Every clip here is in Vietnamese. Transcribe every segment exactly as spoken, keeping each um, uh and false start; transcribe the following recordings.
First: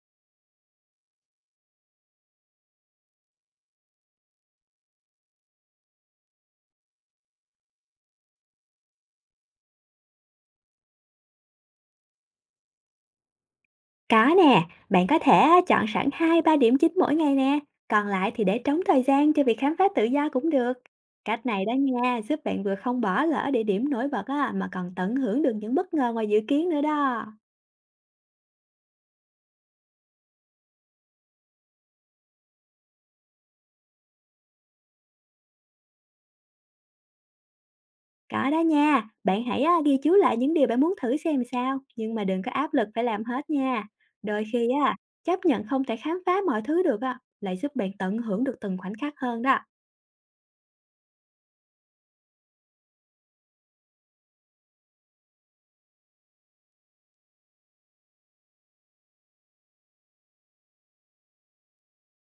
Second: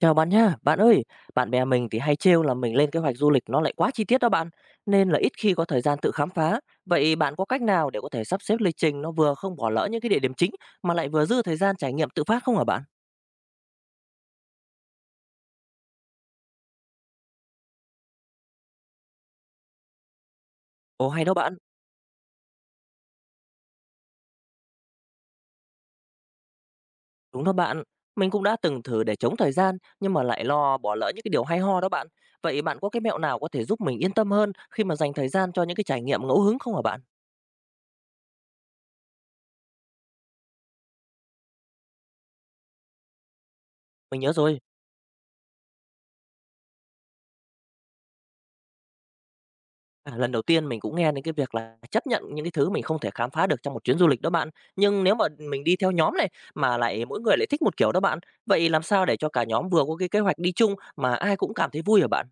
Chào bạn nha, bạn ơi, bạn bè mình thì hay trêu là mình lên kế hoạch du lịch nó lại quá chi tiết đó bạn, nên là ít khi có thời gian tự khám phá. Vậy bạn có cách nào để có thể sắp xếp lịch trình nó vừa không bỏ lỡ những cái địa điểm chính mà lại vừa dư thời gian trải nghiệm tự phát không hả bạn? Có nè, bạn có thể á, chọn sẵn hai ba điểm chính mỗi ngày nè, còn lại thì để trống thời gian cho việc khám phá tự do cũng được. Ồ hay đó Cách bạn, này đó nha, giúp bạn vừa không bỏ lỡ địa điểm nổi bật á, mà còn tận hưởng được những bất ngờ ngoài dự kiến nữa đó. đúng đó bạn. Mình cũng đã từng thử để chống thời gian nhưng mà lại lo bỏ lỡ những cái điều hay ho đó bạn. Vậy bạn có cái mẹo nào có thể giúp mình yên tâm hơn khi mà dành thời gian cho những cái trải nghiệm ngẫu hứng không hả bạn? Có đó nha, bạn hãy á, ghi chú lại những điều bạn muốn thử xem sao, nhưng mà đừng có áp lực phải làm hết nha. Mình nhớ Đôi rồi. khi á, chấp nhận không thể khám phá mọi thứ được á, lại giúp bạn tận hưởng được từng khoảnh khắc hơn đó. À, lần đầu tiên mình cũng nghe đến cái việc là chấp nhận những cái thứ mình không thể khám phá được trong một chuyến du lịch đó bạn. Nhưng nếu mà mình đi theo nhóm này mà lại mỗi người lại thích một kiểu đó bạn, vậy làm sao để cho cả nhóm vừa có cái kế hoạch đi chung mà ai cũng cảm thấy vui hả bạn?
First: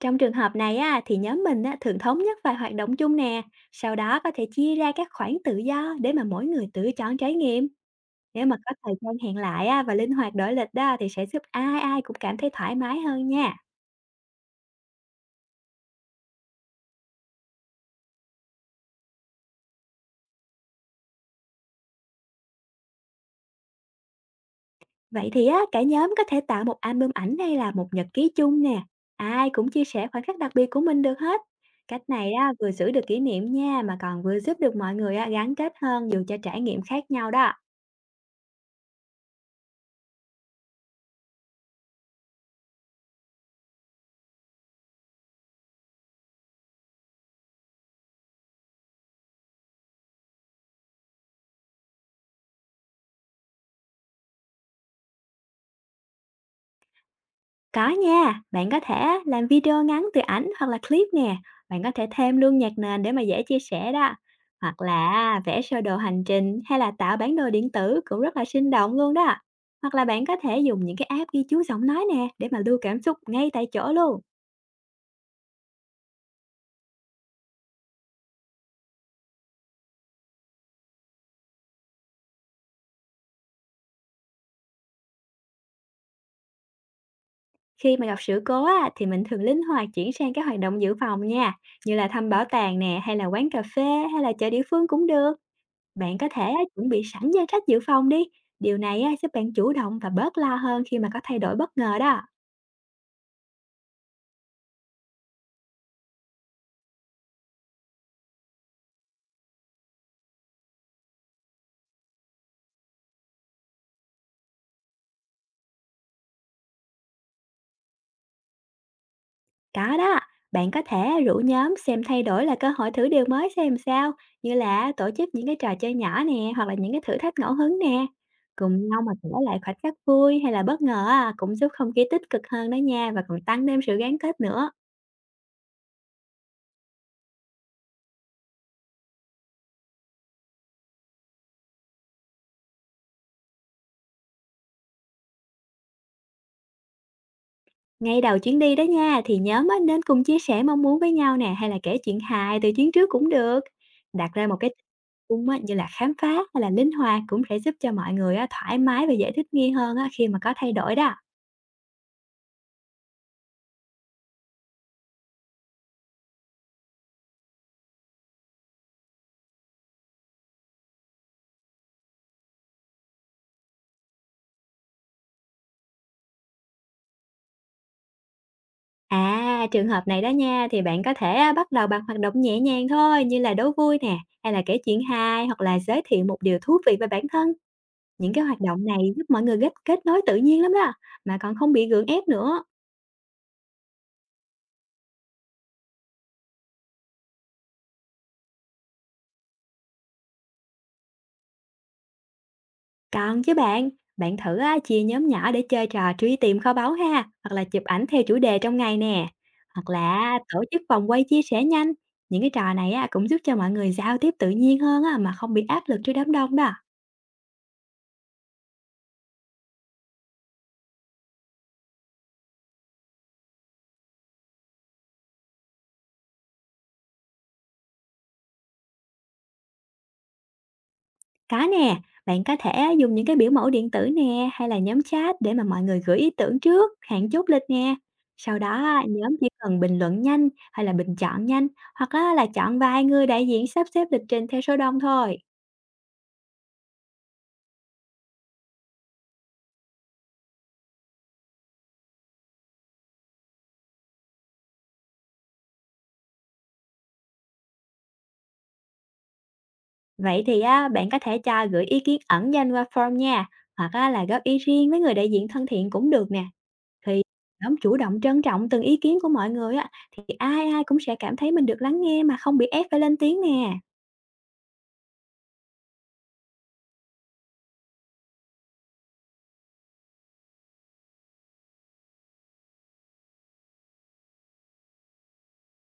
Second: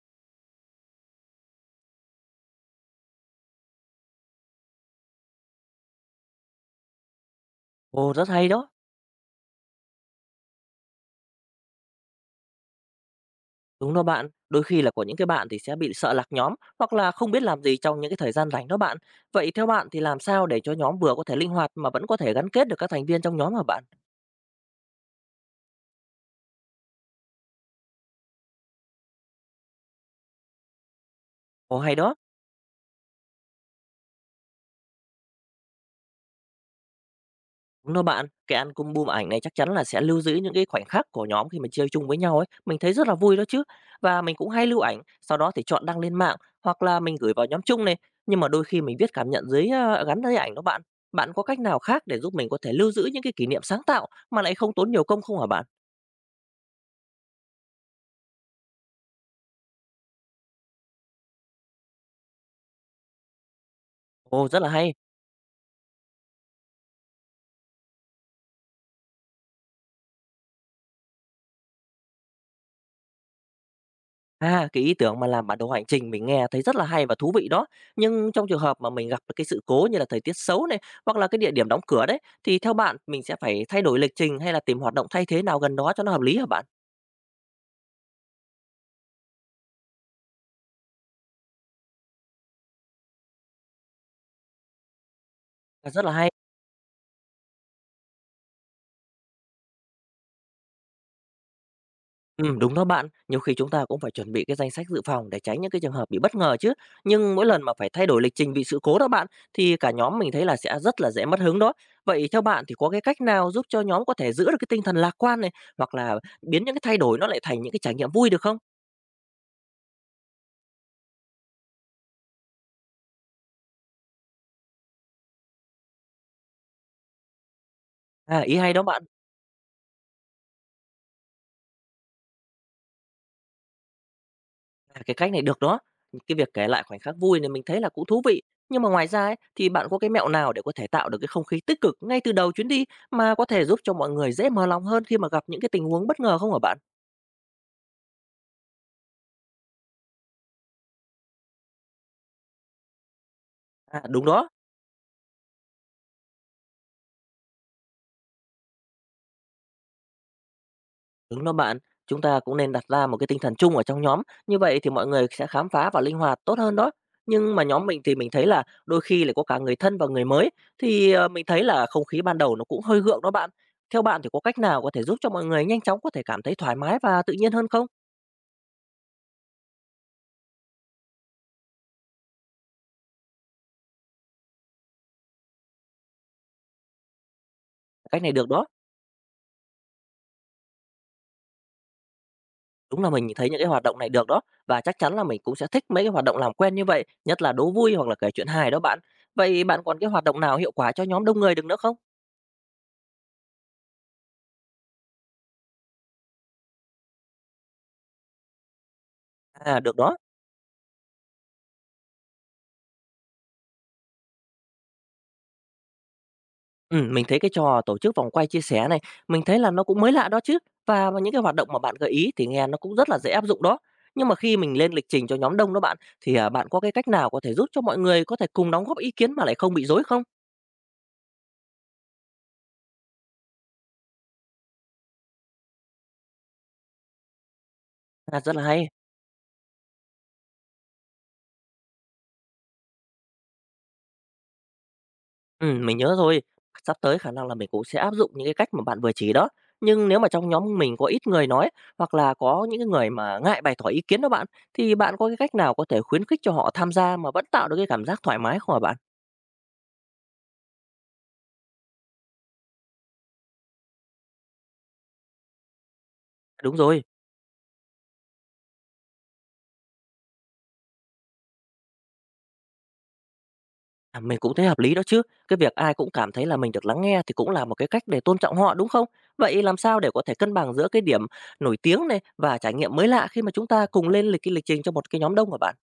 Trong trường hợp này á, thì nhóm mình á, thường thống nhất vài hoạt động chung nè, sau đó có thể chia ra các khoảng tự do để mà mỗi người tự chọn trải nghiệm. Ồ, rất Nếu hay mà đó. có thời gian hẹn lại á, và linh hoạt đổi lịch đó thì sẽ giúp ai ai cũng cảm thấy thoải mái hơn nha. Đúng đó bạn, đôi khi là có những cái bạn thì sẽ bị sợ lạc nhóm hoặc là không biết làm gì trong những cái thời gian rảnh đó bạn. Vậy theo bạn thì làm sao để cho nhóm vừa có thể linh hoạt mà vẫn có thể gắn kết được các thành viên trong nhóm hả bạn? Vậy thì á, cả nhóm có thể tạo một album ảnh hay là một nhật ký chung nè. Ai cũng chia sẻ khoảnh khắc đặc biệt của mình được hết. Ồ, hay Cách đó. này á, vừa giữ được kỷ niệm nha mà còn vừa giúp được mọi người á, gắn kết hơn dù cho trải nghiệm khác nhau đó. Đúng đó bạn, cái album bum ảnh này chắc chắn là sẽ lưu giữ những cái khoảnh khắc của nhóm khi mà chơi chung với nhau ấy, mình thấy rất là vui đó chứ. Và mình cũng hay lưu ảnh, sau đó thì chọn đăng lên mạng hoặc là mình gửi vào nhóm chung này, nhưng mà đôi khi mình viết cảm nhận dưới ờ, gắn dưới ảnh đó bạn. Bạn có cách nào khác để giúp mình có thể lưu giữ những cái kỷ niệm sáng tạo mà lại không tốn nhiều công không hả bạn? Có nha, bạn có thể làm video ngắn từ ảnh hoặc là clip nè, bạn có thể thêm luôn nhạc nền để mà dễ chia sẻ đó. Ồ, rất là Hoặc hay. là vẽ sơ đồ hành trình hay là tạo bản đồ điện tử cũng rất là sinh động luôn đó. Hoặc là bạn có thể dùng những cái app ghi chú giọng nói nè để mà lưu cảm xúc ngay tại chỗ luôn. À, cái ý tưởng mà làm bản đồ hành trình mình nghe thấy rất là hay và thú vị đó. Nhưng trong trường hợp mà mình gặp cái sự cố như là thời tiết xấu này hoặc là cái địa điểm đóng cửa đấy thì theo bạn mình sẽ phải thay đổi lịch trình hay là tìm hoạt động thay thế nào gần đó cho nó hợp lý hả bạn? Khi mà gặp sự cố á, thì mình thường linh hoạt chuyển sang các hoạt động dự phòng nha, như là thăm bảo tàng nè hay là quán cà phê hay là chợ địa phương cũng được. À, rất là Bạn có hay. thể á, chuẩn bị sẵn danh sách dự phòng đi. Điều này á, giúp bạn chủ động và bớt lo hơn khi mà có thay đổi bất ngờ đó. Ừ, đúng đó bạn. Nhiều khi chúng ta cũng phải chuẩn bị cái danh sách dự phòng để tránh những cái trường hợp bị bất ngờ chứ. Nhưng mỗi lần mà phải thay đổi lịch trình vì sự cố đó bạn thì cả nhóm mình thấy là sẽ rất là dễ mất hứng đó. Vậy theo bạn thì có cái cách nào giúp cho nhóm có thể giữ được cái tinh thần lạc quan này hoặc là biến những cái thay đổi nó lại thành những cái trải nghiệm vui được không? Có đó, bạn có thể rủ nhóm xem thay đổi là cơ hội thử điều mới xem sao, như là tổ chức những cái trò chơi nhỏ nè, hoặc là những cái thử thách ngẫu hứng nè. À, ý hay đó Cùng nhau bạn. mà kể lại khoảnh khắc vui hay là bất ngờ à, cũng giúp không khí tích cực hơn đó nha và còn tăng thêm sự gắn kết nữa. À, cái cách này được đó. Cái việc kể lại khoảnh khắc vui này mình thấy là cũng thú vị. Nhưng mà ngoài ra ấy, thì bạn có cái mẹo nào để có thể tạo được cái không khí tích cực ngay từ đầu chuyến đi mà có thể giúp cho mọi người dễ mở lòng hơn khi mà gặp những cái tình huống bất ngờ không hả bạn? Ngay đầu chuyến đi đó nha, thì nhóm á, nên cùng chia sẻ mong muốn với nhau nè, hay là kể chuyện hài từ chuyến trước cũng được. À, đúng Đặt ra đó. một cái chung á, như là khám phá hay là linh hoạt cũng sẽ giúp cho mọi người á, thoải mái và dễ thích nghi hơn á, khi mà có thay đổi đó. Đúng đó bạn, chúng ta cũng nên đặt ra một cái tinh thần chung ở trong nhóm, như vậy thì mọi người sẽ khám phá và linh hoạt tốt hơn đó. Nhưng mà nhóm mình thì mình thấy là đôi khi lại có cả người thân và người mới thì ờ, mình thấy là không khí ban đầu nó cũng hơi gượng đó bạn. Theo bạn thì có cách nào có thể giúp cho mọi người nhanh chóng có thể cảm thấy thoải mái và tự nhiên hơn không? À, trường hợp này đó nha, thì bạn có thể á, bắt đầu bằng hoạt động nhẹ nhàng thôi, như là đố vui nè, hay là kể chuyện hài, hoặc là giới thiệu một điều thú vị về bản thân. Cách Những này cái được hoạt đó, động này giúp mọi người kết kết nối tự nhiên lắm đó, mà còn không bị gượng ép nữa. đúng là mình thấy những cái hoạt động này được đó và chắc chắn là mình cũng sẽ thích mấy cái hoạt động làm quen như vậy, nhất là đố vui hoặc là kể chuyện hài đó bạn. Vậy bạn còn cái hoạt động nào hiệu quả cho nhóm đông người được nữa không? Còn chứ bạn, bạn thử á, chia nhóm nhỏ để chơi trò truy tìm kho báu ha, hoặc là chụp ảnh theo chủ đề trong ngày nè, À hoặc được đó. là tổ chức vòng quay chia sẻ nhanh. Những cái trò này á, cũng giúp cho mọi người giao tiếp tự nhiên hơn á, mà không bị áp lực trước đám đông đó. Ừm, mình thấy cái trò tổ chức vòng quay chia sẻ này, mình thấy là nó cũng mới lạ đó chứ, và những cái hoạt động mà bạn gợi ý thì nghe nó cũng rất là dễ áp dụng đó. Nhưng mà khi mình lên lịch trình cho nhóm đông đó bạn, thì, à, bạn có cái cách nào có thể giúp cho mọi người có thể cùng đóng góp ý kiến mà lại không bị rối không? Có nè, bạn có thể dùng những cái biểu mẫu điện tử nè hay là nhóm chat để mà mọi người gửi ý tưởng trước, hẹn chốt lịch nè. À, rất Sau là đó hay. á, nhóm chỉ cần bình luận nhanh hay là bình chọn nhanh hoặc á, là chọn vài người đại diện sắp xếp lịch trình theo số đông thôi. Ừm, mình nhớ rồi. Sắp tới khả năng là mình cũng sẽ áp dụng những cái cách mà bạn vừa chỉ đó. Nhưng nếu mà trong nhóm mình có ít người nói, hoặc là có những cái người mà ngại bày tỏ ý kiến đó bạn, thì bạn có cái cách nào có thể khuyến khích cho họ tham gia mà vẫn tạo được cái cảm giác thoải mái không hả bạn? Vậy thì á, bạn có thể cho gửi ý kiến ẩn danh qua form nha, hoặc á, là góp ý riêng với người đại diện thân thiện cũng được nè. Đúng rồi. Khi nhóm chủ động trân trọng từng ý kiến của mọi người á, thì ai ai cũng sẽ cảm thấy mình được lắng nghe mà không bị ép phải lên tiếng nè. À, mình cũng thấy hợp lý đó chứ. Cái việc ai cũng cảm thấy là mình được lắng nghe thì cũng là một cái cách để tôn trọng họ đúng không? Vậy làm sao để có thể cân bằng giữa cái điểm nổi tiếng này và trải nghiệm mới lạ khi mà chúng ta cùng lên lịch cái lịch trình cho một cái nhóm đông của bạn?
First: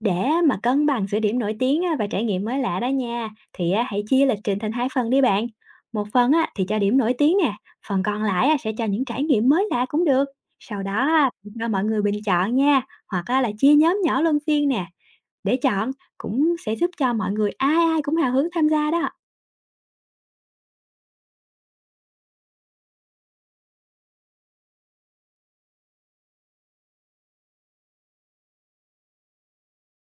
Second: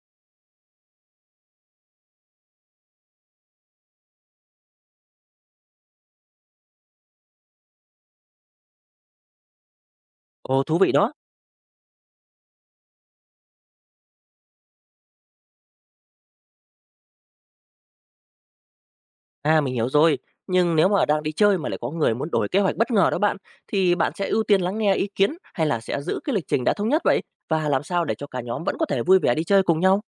Để á, mà cân bằng giữa điểm nổi tiếng á, và trải nghiệm mới lạ đó nha, thì á, hãy chia lịch trình thành hai phần đi bạn. Một phần á, thì cho điểm nổi tiếng nè, phần còn lại á, sẽ cho những trải nghiệm mới lạ cũng được. Ồ thú Sau đó vị đó. á, cho mọi người bình chọn nha, hoặc á, là chia nhóm nhỏ luân phiên nè để chọn cũng sẽ giúp cho mọi người ai ai cũng hào hứng tham gia đó. À mình hiểu rồi. Nhưng nếu mà đang đi chơi mà lại có người muốn đổi kế hoạch bất ngờ đó bạn thì bạn sẽ ưu tiên lắng nghe ý kiến hay là sẽ giữ cái lịch trình đã thống nhất vậy? Và làm sao để cho cả nhóm vẫn có thể vui vẻ đi chơi cùng nhau?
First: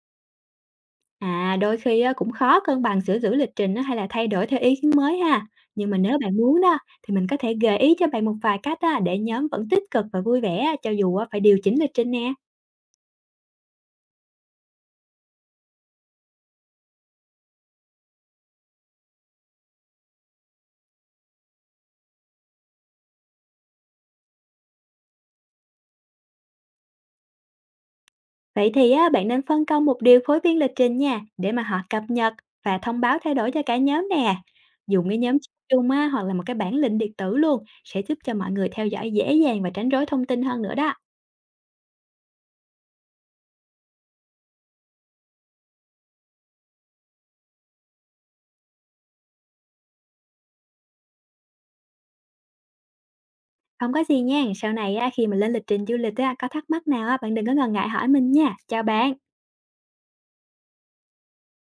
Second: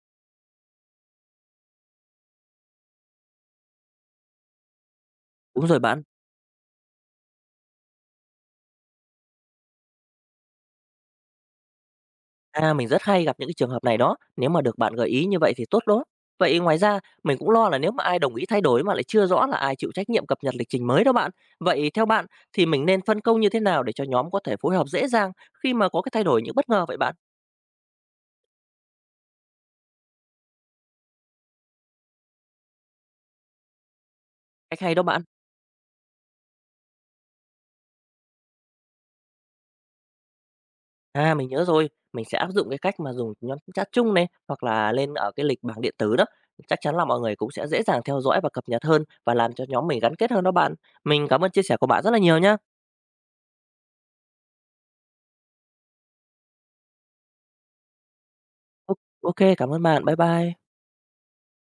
À, đôi khi á, cũng khó cân bằng giữa giữ lịch trình á, hay là thay đổi theo ý kiến mới ha. Đúng rồi Nhưng mà bạn. nếu bạn muốn đó thì mình có thể gợi ý cho bạn một vài cách á, để nhóm vẫn tích cực và vui vẻ á, cho dù á, phải điều chỉnh lịch trình nè. À, mình rất hay gặp những cái trường hợp này đó, nếu mà được bạn gợi ý như vậy thì tốt đó. Vậy ngoài ra, mình cũng lo là nếu mà ai đồng ý thay đổi mà lại chưa rõ là ai chịu trách nhiệm cập nhật lịch trình mới đó bạn. Vậy theo bạn thì mình nên phân công như thế nào để cho nhóm có thể phối hợp dễ dàng khi mà có cái thay đổi những bất ngờ vậy bạn? Vậy thì á, bạn nên phân công một điều phối viên lịch trình nha để mà họ cập nhật và thông báo thay đổi cho cả nhóm nè. Cách hay đó Dùng cái bạn. nhóm chat chung á, hoặc là một cái bản link điện tử luôn sẽ giúp cho mọi người theo dõi dễ dàng và tránh rối thông tin hơn nữa đó. À, mình nhớ rồi, mình sẽ áp dụng cái cách mà dùng nhóm chat chung này hoặc là lên ở cái lịch bảng điện tử đó. Chắc chắn là mọi người cũng sẽ dễ dàng theo dõi và cập nhật hơn và làm cho nhóm mình gắn kết hơn đó bạn. Mình cảm ơn chia sẻ của bạn rất là nhiều nhá. Không có gì nha, sau này á, khi mà lên lịch trình du lịch á, có thắc mắc nào á, bạn đừng có ngần ngại hỏi mình nha. Chào bạn. ô kê, cảm ơn bạn. Bye bye.